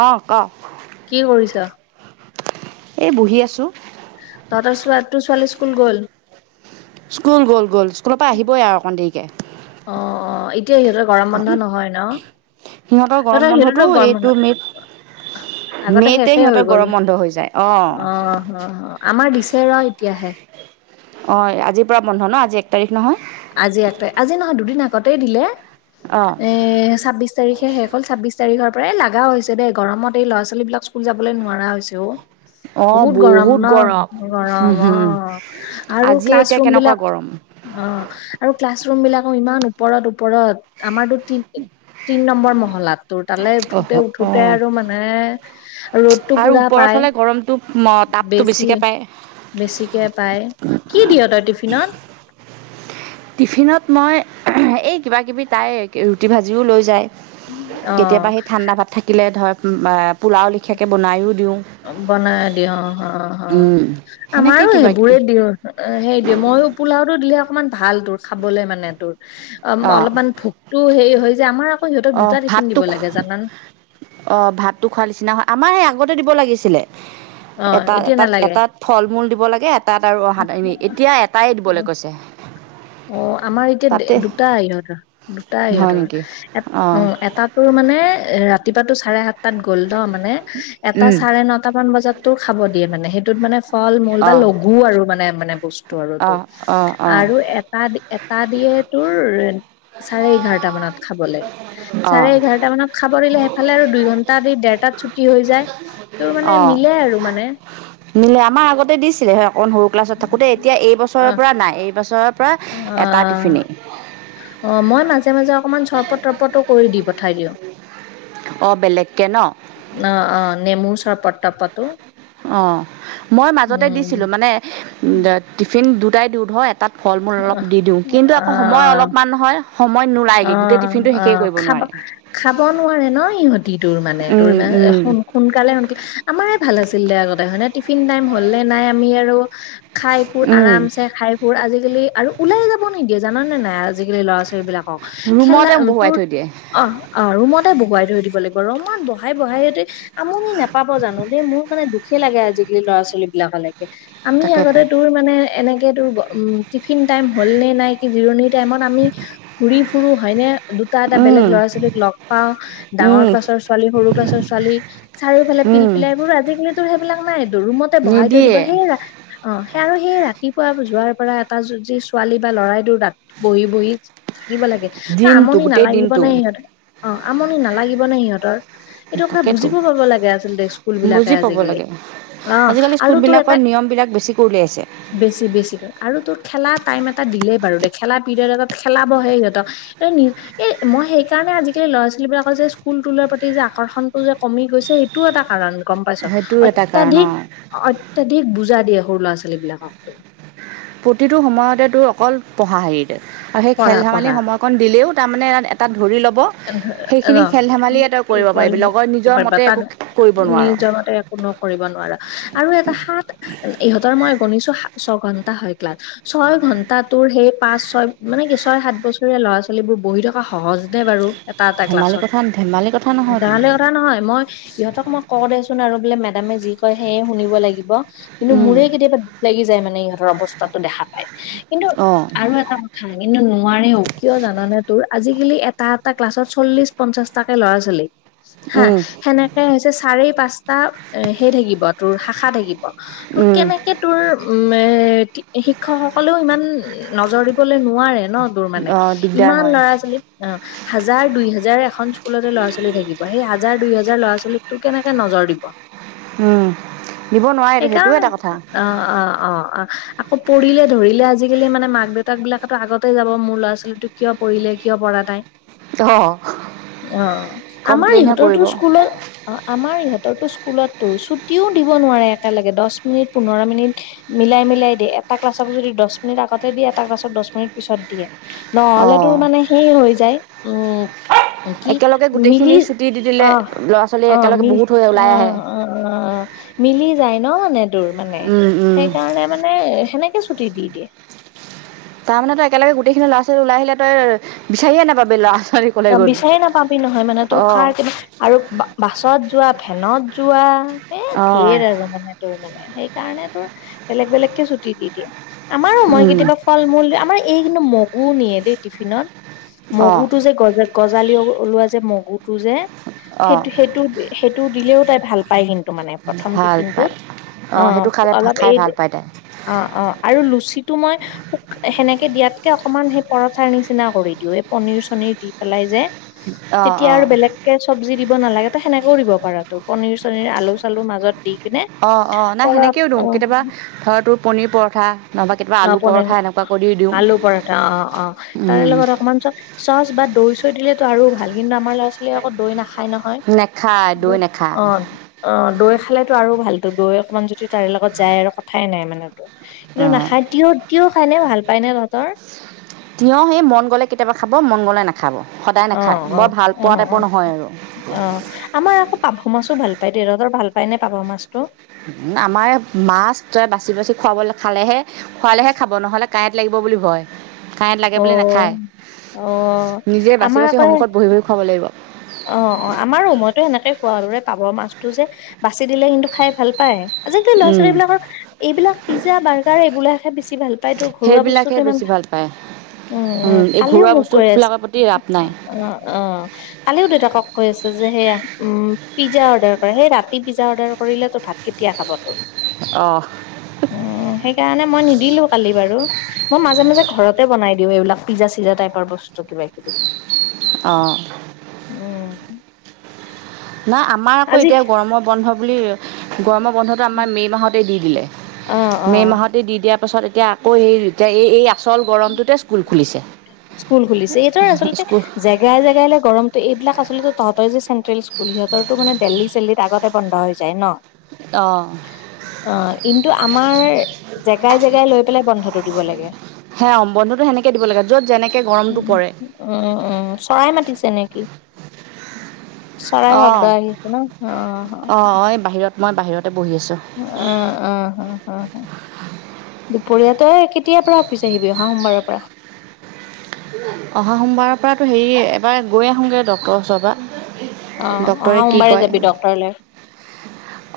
অ, কওক। কি কৰিছ? এই বহি আছোঁ। তহতৰ তুৰ ছোৱালী স্কুল গ'ল। স্কুল গ'ল গ'ল স্কুলৰ পৰা আহিবই আৰু অকণ দেৰিকে। অ', অ', এতিয়া সিহতেৰ গৰম বন্ধা নহয় ন সিহঁতৰ গৰম দাদা বন্ধটো সিহতেতো গৰম এইটো মে'ত বন্ধ। আগতে মে'তে শেষেই হৈ সিহঁতৰ গ'ল গৰম বন্ধ হৈ যায় অঁ অ অ। আমাৰ দিছে ৰ এতিয়াহে। অ, আজিৰ পৰা বন্ধ ন আজি এক তাৰিখ নহয় আজি আতে আজি নহয় দুদিন আগতেই দিলে। অঁ এ ছাব্বিশ তাৰিখে শেষ। অকল ছাব্বিশ তাৰিখৰ পৰা এ লগাও হৈছে দেই গৰমত এই ল'ৰা ছোৱালী বিলাক স্কুল যাবলৈ নোৱাৰা হৈছে অ অঁ বহুত গৰম ন গৰম হুম, গৰম অ, হুম, আৰু আজি ক্লাছ এতিয়া ৰুম কেনেকুৱা বিলাক গৰম অ, আৰু ক্লাছ ৰুম বিলাকো ইমান ওপৰত - ওপৰত আমাৰো তি - তিন নম্বৰ মহলাত। তোৰ তালৈ অহ উঠোতে- উঠোতে অঁ আৰু মানে ৰ'দতটো পুৰা পাই। তটাপটো বেছিকৈ পায়। বেছিকে পাই কি দিয় তই টিফিনত। টিফিনত মই এই কিবা কিবি তাই ৰুটি ভাজিও লৈ যায় অ', কেতিয়াবা সেই ঠাণ্ডা ভাত থাকিলে ধৰ পোলাও লেখীয়াকৈ বনায়ো দি বনাই দি অ - অ উম সেনেকে আমাৰো কিবা সেইবোৰে কিবি দিও সেই দিও। মইো পোওটো দিলে অকমান ভাল তোৰ খাবলে মানে তোৰ অ, অলপমান ভোকতটো হেৰি হয় যে আমাৰ। সিহঁতক অ দুটা টিফিন ভাতটো দিব লাগে জানান অ ভাতটো খোৱা নিচিনা হয় আমাৰ সেই আগতে দিব লাগিছিলে অ এটা এতিয়া এতাত নালাগে এটাত ফল মূল দিব লাগে তাত আৰু অহা এ এতিয়া এটাই অ দিবলৈ কৈছে অ, আমাৰ এতিয়া তাতে দুটা আহ ইহতৰ। দুটাাই হয় সিহতৰ নেকি এ অ, এটাাতো মানে ৰাতিপুৱাতো চাৰে সাত তাত গ'ল ন মানে এটা উম চাৰে নটা মান বজাত তো খাব দিয়ে মানে সেইটোত মানে ফল মূল অ বা লগু আৰু মানে - মানে বস্তু আৰু অ তোৰ অ অ আৰু। এটা - এটা দিয়ে তোৰ চাৰে এঘাৰটা মানত। খাবলৈ অ চাৰে এঘাৰটা মানত খাব দিলে সেইফালে আৰু দুই ঘন্টা দেৰটাত ছুটি হৈ যায়। তোৰ অ মানে মিলে আৰু মানে নিলে আমাৰ আগতে দিছিলে অকণ সৰু ক্লাছত থাকোতে এতিয়া অ এইবছৰৰ পৰা নাই। এইবছৰৰ পৰা এটা অ- টিফিনেই অ, মই। মাজে - মাজে অকমান চৰপট তৰপটো কৰি দি পঠাই দিও। অ বেলেগকৈ ন অ - অ নেমু চৰপট পাতো। অ মই মাজতে দিছিলো মানে উ টিফিন দুটাই দিওঁ ধৰ এটাত ফল মূল অ অলপ দি দিওঁ কিন্তু আকৌ সময় অলপমান নহয় সময় অ নোলায়গৈ গোটেই টিফিনটো অ শেষেই কৰিব খাব নোৱাৰে খাব নোৱাৰে ন ইহতিত তোৰ মানে তোৰ উম, ইমান উম, সোনকালে সোনকালে আমাৰে ভাল আছিল দে আগতে হয়নে টিফিন টাইম হলে নাই আমি আৰু খাই ফোৰ উম, আৰাম চ খাই ফুৰ আজি। আৰু ওলাই যাব নিদিয়ে জানে নাই আজিকালি ল'ৰা ছোৱালীক সবিলাকক খেল ৰুমতে বহুৱাই তোৰ থৈ দিয়ে অ - অ ৰুমতে বহুৱাই থৈ দিব লাগিব। ৰমত বহাই বহাইতে আমনি নোপাব জানো দেই মোৰ মানে দুখে লাগে আজিকালি ল'ৰা ছোৱালী বিলাকলৈকে আমি তাকেতো আগতে তোৰ মানে এনেকে তোৰ উ টিফিন টাইম হ'ল নে নাই কি জিৰণি টাইমত আমি ঘূৰি ফুৰো হয়নে দুটা এটা বেলেগ লৰা ছোৱালীক লগ পাম ডাঙৰ ক্লাছৰ ৱালী সৰু ক্লাছৰ ছোৱালী চাৰিওফালে পিল- পিলাইোৰ আজিকালি সেইবিলাক নাই ৰুমতে বহাই থৈ দিব। নিদিয়ে বহেৰা অ আৰু সেই ৰাতিপুৱা যোৱাৰ পৰা এটা যি ছোৱালী বা লৰাইটোৰ তাত বহি বহি থাকিব লাগে ন দিনটো আমনি গোটেই নালাগিব দিনটো নে সিহঁতৰ অ আমনি নালাগিব নে সিহঁতৰ এইটো কথা তাকেতো বুজিব পাব লাগে আচলতে স্কুল বিলাকে বুজি পাব আজিকালি লাগে অ আজিকালি আৰু তোৰ স্কুলবিলাকৰ এটা নিয়মবিলাক বেছিকৈ উলিয়াইছে বেছি বেছি আৰু তোৰ খ খেলা টাইম এটা দিলে বাৰু দে খেলা পিৰিয়ড এ খেলা বহে সিহঁত এ মই সেইকাৰণে আজিকালি ল'ৰা ছোৱালী বিলাকৰ যে স্কুল তোলাৰ প্ৰতি যে আকৰ্ষনতটো যে কমি গৈছে সেইটোও এটা কাৰণ গম পাইছ সেইটোও এটা কাৰণ অত্যধিক অঁ অত্যধিক বুজা দিয়ে সৰু ল'ৰা ছোৱালী বিলাকক প্ৰতিটো সময়তে তোৰ অকল পঢ়া হেৰিত আৰু সেই খেল পঢ়া ধেমালি পঢ়া সময়কণ দিলেও তাৰমানে এটাত ধৰি ল'ব [unintelligible] সেইখিনি খেল ধেমালিয়ে তই কৰিব পাৰিবি লগৰ নিজৰ মতে একো কৰিব নোৱাৰ নোৱাৰা আৰু এটা সাত ইহঁতৰ মই গনিছো ছয় ঘন্টা হয় ক্লাছ ছয় ঘন্টা তোৰ সেই পাঁচ ছয় মানে কি ছয় সাত বছৰীয়া ল'ৰা ছোৱালীবোৰ বহি থকা সহজ নে বাৰু [unintelligible] ধেমালি কথা ধেমালি কথা নহয়তো মেদামে যি কয় সেয়ে শুনিব লাগিব কিন্তু মোৰে কেতিয়াবা দুখ লাগি যায় মানে ইহঁৰ অৱস্থাতো দেখাত কিন্তু অঁ আৰু এটা কথা কিন্তু নোৱাৰেও কিয় জানানে তোৰ আজিকালি এটা [unintelligible] এটা সেই থাকিব তোৰ শাখা থাকিব তোৰ কেনেকে তোৰ শিক্ষকসকলেও ইমান নজৰ দিবলৈ নোৱাৰে ন দোৰ মানে অঁ দিগদাৰ ইমান হয় লৰা ছোৱালীক অ হাজাৰ দুই হাজাৰ এখন স্কুলতে ল'ৰা ছোৱালী থাকিব সেই হাজাৰ দুই হাজাৰ ল'ৰা ছোৱালীকটো কেনেকে নজৰ দিব দিব নোৱাৰেতো সেইটোও সেইকাৰণে এটা কথা অ অ অ অ আকৌ পৰিলে ধৰিলে আজিকালি মানে মাক দেউতাক বিলাকতো আগতেই যাব মোৰ ল'ৰা ছোৱালীতো কিয় [unintelligible] অ অ আমাৰ ইহঁতৰতো কৰিব স্কুলত অ আমাৰ ইহঁতৰতোঁক স্কু স্কুলতোৰ ছুটিও দিব নোৱাৰে একেলগে দ মিনিট পোন্ধৰ মিনিট মিলাই মিলাই দিয় এটা ক্লাছত যদি দহ মিনিট আগতে দিয়ে তাৰ পাছত দহ মিনিট পিছত দিয়ে নহলে অঁ তোৰ মানে সেই হৈ যায় উম কি একেলগে মিলি গোটেইখিনি ছুটি দি দিলে আহ ল'ৰা ছোৱালী অ ম একেলগে বহুত হৈ অ ওলাই অ অ মিলি যায় ন মানে দূৰ মানে আহে সেইকাৰণে মানে সেনেকে ছুটি দি দিয়ে তাৰমানে তই একেলগে গোটেইখিনি ল'ৰা ছোৱালী লাই আহিলে তই বিচাৰিয়ে নাপাবি লৰা ছ বিচাৰি নাপাবি নহয় মানে তোৰ অঁ খাই কিন্ত আৰু গছত যোৱা ফেনত যোৱা এ অঁ ঢেৰ আৰু মানে তোৰ মানে সেইকাৰণে বেলেগ বেলেগকে ছুটি দি দিয়ে আমাৰো মই উম কেতিয়াবা ফল মূল আমাৰ এই কিন্তু মগ মগু নিয়ে দেই টিফিনত অঁ মগু টো যে গ গজালি ওলোৱা যে মগু টো যে সেই অঁ সেইটো সেইটো দিলেও তাই ভাল পায় কিন্তু মানে প্ৰথম ভাল টিফিনটোত পায় অ অঁ সেইটো খালে অলপ খাই এই ভাল পায় তাই অ অ আৰু লুচিটো মই শোক সেনেকে দিয়াতকে অকমান সেই পৰঠাৰ নিচিনা কৰি দিও এই পনিৰ চনিৰ দি পেলাই যে অঁ তেতিয়া অঁ আৰু বেলেগকে চব্জি দিব নালাগে তো সেনেকেও দিব পাৰ তো পনীৰ চনীৰ আলু চালু মাজত দি পিনে অ অ নাই পৰ সেনেকেও দিওঁ অ কেতিয়াবা ধৰা তো পনিৰ পৰঠা নহবা কেতিয়া অ আলু পনিৰ পৰঠা এনেকুৱা কৰি দিওঁ আলু পৰঠা অ অ তাৰ উম লগত অকমান চচ পৰিচয় দিলেেতো আৰু ভাল কি আমাৰ ল'ৰা ছোৱালীয়ে আকৌ দৈ নাখায় নহয় নেখায় দৈ নেখায় অ অ দৈ খালেতো আৰু ভালতো গৈ অকণমান যদি তাৰে লগত যায় আৰু কথাই নাই মানে কিন্তু অঁ নাখায় টিয় খাইনে ভাল পায় ন তহঁতৰ তিঁয় সেই মন গ'লে কেতিয়াবা খাব মন গ'লে নাখাব সদায় আহ নাখায় আহ বৰ ভাল পোৱা আহ আহ। টাইপৰ নহয় আৰু অ', আমাৰ আকৌ পাভ মাছো ভাল পায় দে তহঁতৰ ভাল পায় নে পাভ মাছটো। উ আমাৰ মাছ তই বাচি বাচি খুৱাবলৈ খালেহে খোৱালেহে খাব নহ'লে কাঁইট লাগিব বুলি ভয়। কাঁইট লাগে অ বোলে নাখায়। অ নিজে বাচি আমাৰ বাচি আকৌ সন্মুখত বহি বহি খুৱাব লাগিব। অ', অ', আমাৰো মইতো সেনেকে কোৱা দৰে পাভ মাছটো যে বাচি দিলে কিন্তু খাই ভাল পায়। আজিকালি ল'ৰা উম, ছোৱালীবলাকৰ এইবিলাক পিজ্জা বাৰ্গাৰ এইবিলাকহে বেছি ভাল পায় তোৰ ঘৰুৱা সেইবিলাকে বস্তুত ইমান বেছি ভাল পায়। উম উম এই কালিও ঘৰুৱা মোক কৈ আছে বস্তুবিলাকৰ প্ৰতি ৰাপ নাই অ কালিও দেউতাকক কৈ আছে যে সেয়া উম পিজ্জা অৰ্ডাৰ কৰে সেই ৰাতি পিজ্জা অৰ্ডাৰ কৰিলে তো ভাত কেতিয়া খাব অ'। উ সেইকাৰণে মই নিদিলো কালি বাৰু মই মাজে মাজে ঘৰতে বনাই দি এইবিলাক পিজ্জা চিজ্জা টাইৰ বস্তু কিবা কিবি অ'। উম নাই আমাৰ আকৌ আজি এতিয়া গৰমৰ বন্ধ বুলি গৰমৰ বন্ধটো আমাৰ মে' মাহতে দি দিলে অ অ মে' মাহতে দি দিয়াৰ পাছত এতিয়া আকৌ সেই এতিয়া এই এই আচল গৰমটোতে স্কুল খুলিছে স্কুল খুলিছে এইটো আচলতে স্কুল জেগাই জেগাইে গৰমতটো এইবিলাক অ'। আচলতে তহঁতৰ যে চেট্ৰেল স্কুল সিহঁতৰটো মানে দেল্লী চেল্লিত আগতে বন্ধ হৈ যায় ন'। অ অ', কিন্তু আমাৰ জেগাই জেগাই লৈ পেলাই বন্ধটো দিব লাগে। সেয়া বন্ধটো সেনেকৈ দিব লাগে য'ত যেনেকৈ গৰমটো উম, পৰে উম চৰাই মাতিছে নেকি? চাৰাই অঁ শব্দ আহি আছে ন‌' অ', হ হ। অঁ এই বাহিৰত মই বাহিৰতে বহি আছোঁ অ অ অ অ দুপৰীয়া তই কেতিয়াৰ পৰা অফিচ আহিবি অহা সোমবাৰৰ পৰা [unintelligible] অহা সোমবাৰৰ পৰাতো হেৰি এবাৰ গৈ আহোঁগৈ ডক্টৰৰ ওচৰ অ পৰা অহা ডক্তৰে কি সোমবাৰে কয় যাবি ডক্তৰলৈ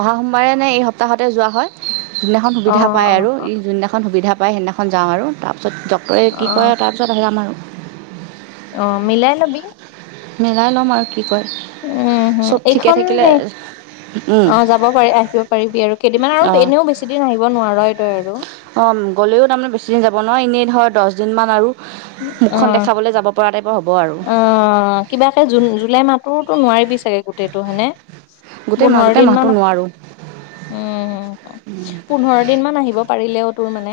অহা সোমবাৰে নে এই সপ সপ্তাহতে যোৱা হয় যোনদিনাখন অ সুবিধা পায় অ আৰু অ ই যোনদিনাখন সুবিধা পায় সেইদিনাখন যাওঁ আৰু তাৰ। ডক্টৰেট কি কৰে অ তাৰপিছত হেৰাম [unintelligible] ম আৰু অ', মিলাই ল'বি। মিলাই ল'ম আৰু কি কয় উম হম চব ঠিকে এইখন থাকিলে সেই অ', যাব পাৰি আহিব পাৰিবি আৰু কেইদিনমান আৰু অঁ এনেও বেছিদিন আহিব নোৱাৰই তই আৰু। অ গ'লেও তাৰমানে বেছিদিন যাব নহয় এনেই ধৰ দহ দিনমান আৰু অ মুখখন দেখাবলৈ যাব পৰা টাইপৰ হ'ব আৰু অ কিবাকে জুন জুলাই মাহতৰোতো নোৱাৰিবি চাগে গোটেইটোনে হয় নে গোটেই মাহ পোন্ধৰ গোটেই মাহটো দিনমান উম নোৱাৰোঁ উম পোন্ধৰ দিন মান আহিব পাৰিলেও তোৰ মানে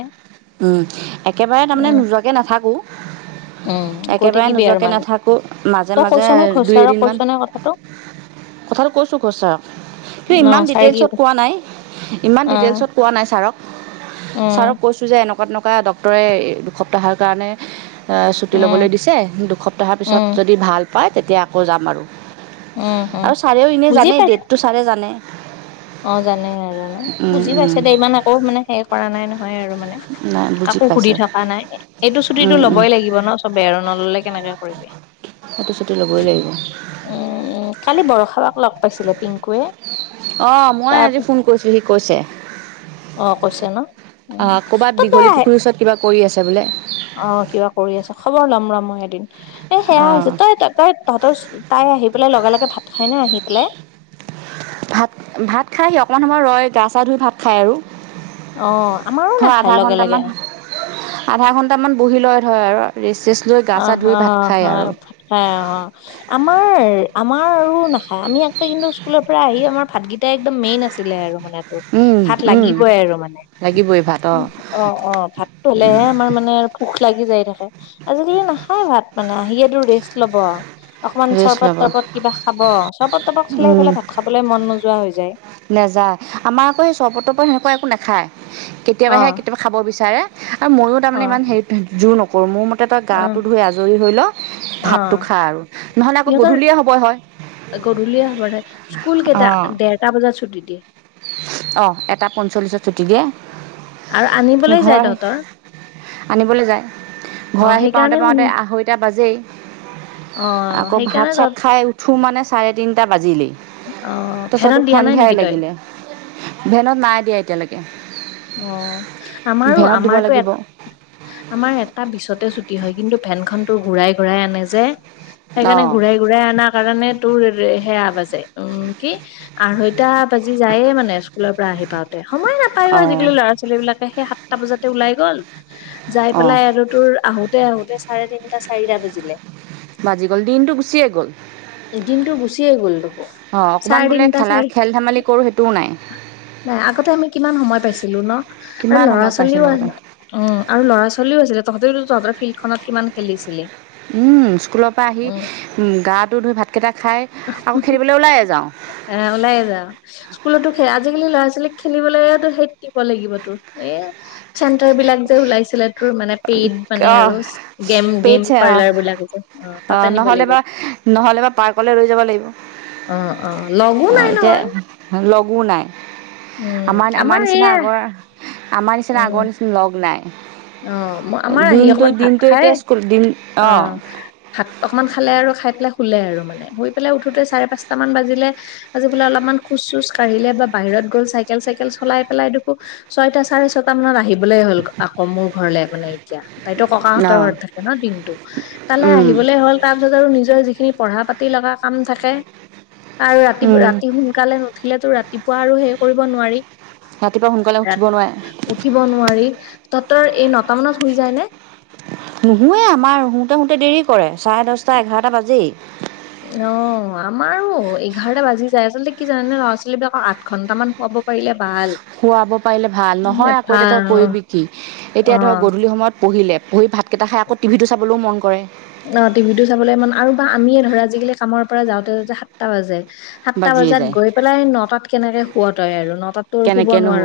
উম একেবাৰে তাৰমানে উম নোযোৱাকে নাথাকো। [unintelligible] উম গৈ থাকিবি আৰু নাথাকোঁ মাজত মাজে তই মাজে কৈছো নে ঘচক ছাৰক কৈছো নে কথাটো কথাাত কৈছো ঘচ ছাৰক কিন্তু ন ইমান ছাৰে কি ডিটেইলছত কৈছে কোৱা নাই ইমান অ ডিটেইলছত কোৱা নাই ছাৰক উম ছাৰক কৈছোঁ যে এনেকুৱা তেনেকুৱা ডক্টৰে দুসপ্তাহৰ কাৰণে ছুটি উম, ল'বলৈ দিছে দুসপ্তাহৰ পিছত উম, যদি ভাল পায় তেতিয়া আকৌ যাম আৰু। উম, উম, আৰু ছাৰেও এনে বুজি জানে পাইছ ডেট টো ছালে জানে। অ', জানে আৰু ন বুজি পাইছে দে ইমান আকৌ মানে হে কৰা নাই নহয় আৰু মানে। নাই বুজি কাকো সুধি পাইছে থকা নাই এইটো ছুটিটো লবই লাগিব ন' চবে আৰু নললে কেনেকে কৰিবি সেটো ছুটি ল'বই লাগিব। উম, উম, কালি বৰষাবাক লগ পাইছিলে পিংকুৱে। অঁ মই তাৰ আজি ফোন কৰিছিলোঁ সি কৈছে অ কৈছে ন উ ক'ৰবাত তই তই দীঘলী আহে পুখুৰীৰ ওচৰত কিবা কৰি আছে বোলে অ কিবা কৰি আচে খবৰ ল'ম ৰ মই এদিন এ সেয়াছ অঁ তই ত তই তহঁতৰ তাই আহি পেলাই লগে লগে ভাত, খাই নে আহি পেলাই ভাত ভাত খাইহি অকমান সময় ৰয় গা চা ধুই ভাত খাই আৰু অ', আমাৰো থ নাখায় আধা লগে লগে ঘন্টামান আধা ঘন্টামান বহি লয়। হয় আৰু ৰিষ্ট, অ অ অ হয় অ আমাৰ, আমাৰ আৰু নাখায় আমি আগতে কিন্তু স্কুলৰ পৰা আহি আমাৰ ভাতকেইটাই একদম মেইন আছিলে আৰু টো উম ভাত উম লাগিবই আৰু মানে। লাগিবই ভাত অঁ অ অ ভাতটো হলেহে আমাৰ মানে আৰু লাগি যায় থাকে আজিকালি নাখায় ভাত মানে আহিয়ে তো ৰেষ্ট ল'ব। অকমান ৰেষ্ট চৰবত ল'ব তৰবত কিবা খাব চৰবত তৰবত খালে সেইফালে ভাত খাবলৈ মন নোযোৱা হৈ যায়। নাযায় আমাৰ আকৌ সেই চৰবত তৰবত সেনেকুৱা একো নাখায়। কেতিয়াবাহে অ', কেতিয়াবা খাব বিচাৰে আৰু ময়ও তাৰমানে অ', ইমান হেৰি জোৰ নকৰো মোৰ তই অ', গাটো ধুই আজৰি হৈ ল ভাতটো অ', খা আৰু নহলে আকৌ গধূলিয়ে হব হয় গধূলি হবঢ়ে স্কুল কেইটা দেৰটা বজাত ছুটি দি অ এটা পঞ্চল্লিশত ছুটি দিয়ে। আৰু আনিবলৈ ঘৰ যায় আহি তহঁতৰ আনিবলৈ যায় ঘৰ অ', আহি সেইকাৰণে পাওঁতে সোন পাওঁতে আঢ়ৈটা বাজেই। অ আকৌ ভাত সেইকাৰণে চাত তত খাই উঠো মানে চাৰে তিনটা বাজিলেই। অ ভেদত তাৰছতোক দিয়া নাই সন্ধিয়াই নেকি তই লাগিলে ভেনত নাই দিয়া এতিয়ালৈকে। অ আমাৰো ভেনত দিব আমাৰতো এ লাগিব আমাৰ এটা বিছতে ছুটি হয় কিন্তু, ভেন খনতো ঘূৰাই ঘুৰাই আনে যে সেইকাৰণে অঁ ঘুৰাই ঘুৰাই আনাৰ কাৰণে, তোৰ সেয়া বাজে উম কি আঢ়ৈটা বাজি যায়ে মানে স্কুলৰ পৰা আহি পাওতে সময় নাপায়ো অঁ আজিকালি ল'ৰা ছোৱালী বিলাকে সেই সাতটা বজাতে ওলাই গ'ল। যাই অঁ পেলাই আৰু তোৰ আহোতে আহোতে চাৰে তিনিটা চাৰিটা বাজিলে। বাজি গ'ল দিনটো গুচিয়েই গ'ল। গুছিয়ে গ'লটো। অঁ অকণমান চাৰে বোলে তিনটা, খেলা চাৰি খেল ধেমালি কৰোঁ সেইটোও নাই নাই আগতে আমি কিমান সময় পাইছ‌ কো ন' আৰু কিমান ল'ৰা সময় পাইছোঁ ছোৱালীও অ', লগতে আৰু ল'ৰা ছোৱালীও আছিলে তহ [unintelligible] তহঁতৰ ফিল্ডখনত কিমান খেলিছিলে। উম স্কুলৰ পৰা আহি উম গাটো ধুই ভাতকেইটা খাই আকৌ খেলিবলৈ ওলাই এ যাওঁ আহ ওলাই যাওঁ স্কুলতো সেইয়া আজিকালি ল'ৰা ছোৱালী খেলিবলে হে হেইত দিব লাগিব তোৰ এ চেণ্টাৰবিলাক যে ওলাইছিলে তোৰ মানে পেইড মানে অঁ আৰু গেম গেম পাৰ্লাৰবিলাক যে। অ তাতে নিব নহলে লাগিব বা নহ'লে বা পাৰ্কলৈ ৰৈ যাব লাগিব অ অ লগো আহ নাই এতিয়া নহয় লগ উম আমাৰ আমাৰ নিচিনা এয়া আগৰ, আমাৰ নিচিনা উম আগৰ নিচিনা লগ নাই। অ আমাৰ আহি দিনটো অকমান ভাত দিনটো খাই এতিয়া স্কুল দিন অঁ অ', ভাত অকমান খালে আৰু খাই ফিলে শুলে আৰু মানে শুই পেলাই উঠোতে চাৰেি পাঁচটা মান বাজিলে আজি বো অলপমান খোজ চোজ কাঢ়িলে বা বাহিৰত গ'ল চাইকেল চাইকেল চলাই পেলাই দেখো ছয়টা চাৰে ছয়টা মানত আহি ব'লে হ'ল আকৌ মোৰ ঘৰলে মানে এতিয়া। তাইতো ককাহঁতৰ অঁ ঘৰত থাকে ন দিনটো তালে আহিবলৈ হ'ল তাৰপিছত আৰু নিজৰ যি খিনি পঢ়া পাতি লগা কাম থাকে আৰু ৰাতি উম ৰাতি সোনকালে নু উঠিলেটে ৰাতিপুৱা আৰু সেই কৰিব নোৱাৰি। ৰাতিপুৱা সোনকালে উঠিব ৰাত নোৱাৰে উঠিব নোৱাৰি, ততৰ এই নটা মানত শুই যায় নে? নুশুয়েই আমাৰ শুতে শুতে দেৰি কৰে চাৰে দশটা, এঘাৰটা বাজেই। অঁ আমাৰো এঘাৰটা বাজি যায় আচলতে কি জানে নে ল'ৰা ছোৱালী বিলাকক আঠ ঘন্টা মান খোৱাব পাৰিলে ভাল। খুৱাব পাৰিলে ভাল নহয় আকৌ এতিয়া ভাল তই কৰিবি কি এতিয়া ধৰ অ', গধূলি সময়ত পঢ়িলে পঢ়ি ভাতকেইটা খাই আকৌ টিভিটো চাবলৈও মন কৰে অ টিভিটো চাবলৈ ইমান আৰু বা আমিয়ে ধৰ আজিকালি কামৰ পৰা যাওঁতে যাওঁতে সাতটা বাজে সাতটা বাজিয়ে বজাত যায় গৈ পেলাই নটাত কেনেকে শুৱ তই আৰু নটাত তো শুব নোৱাৰো। কেনেকেনো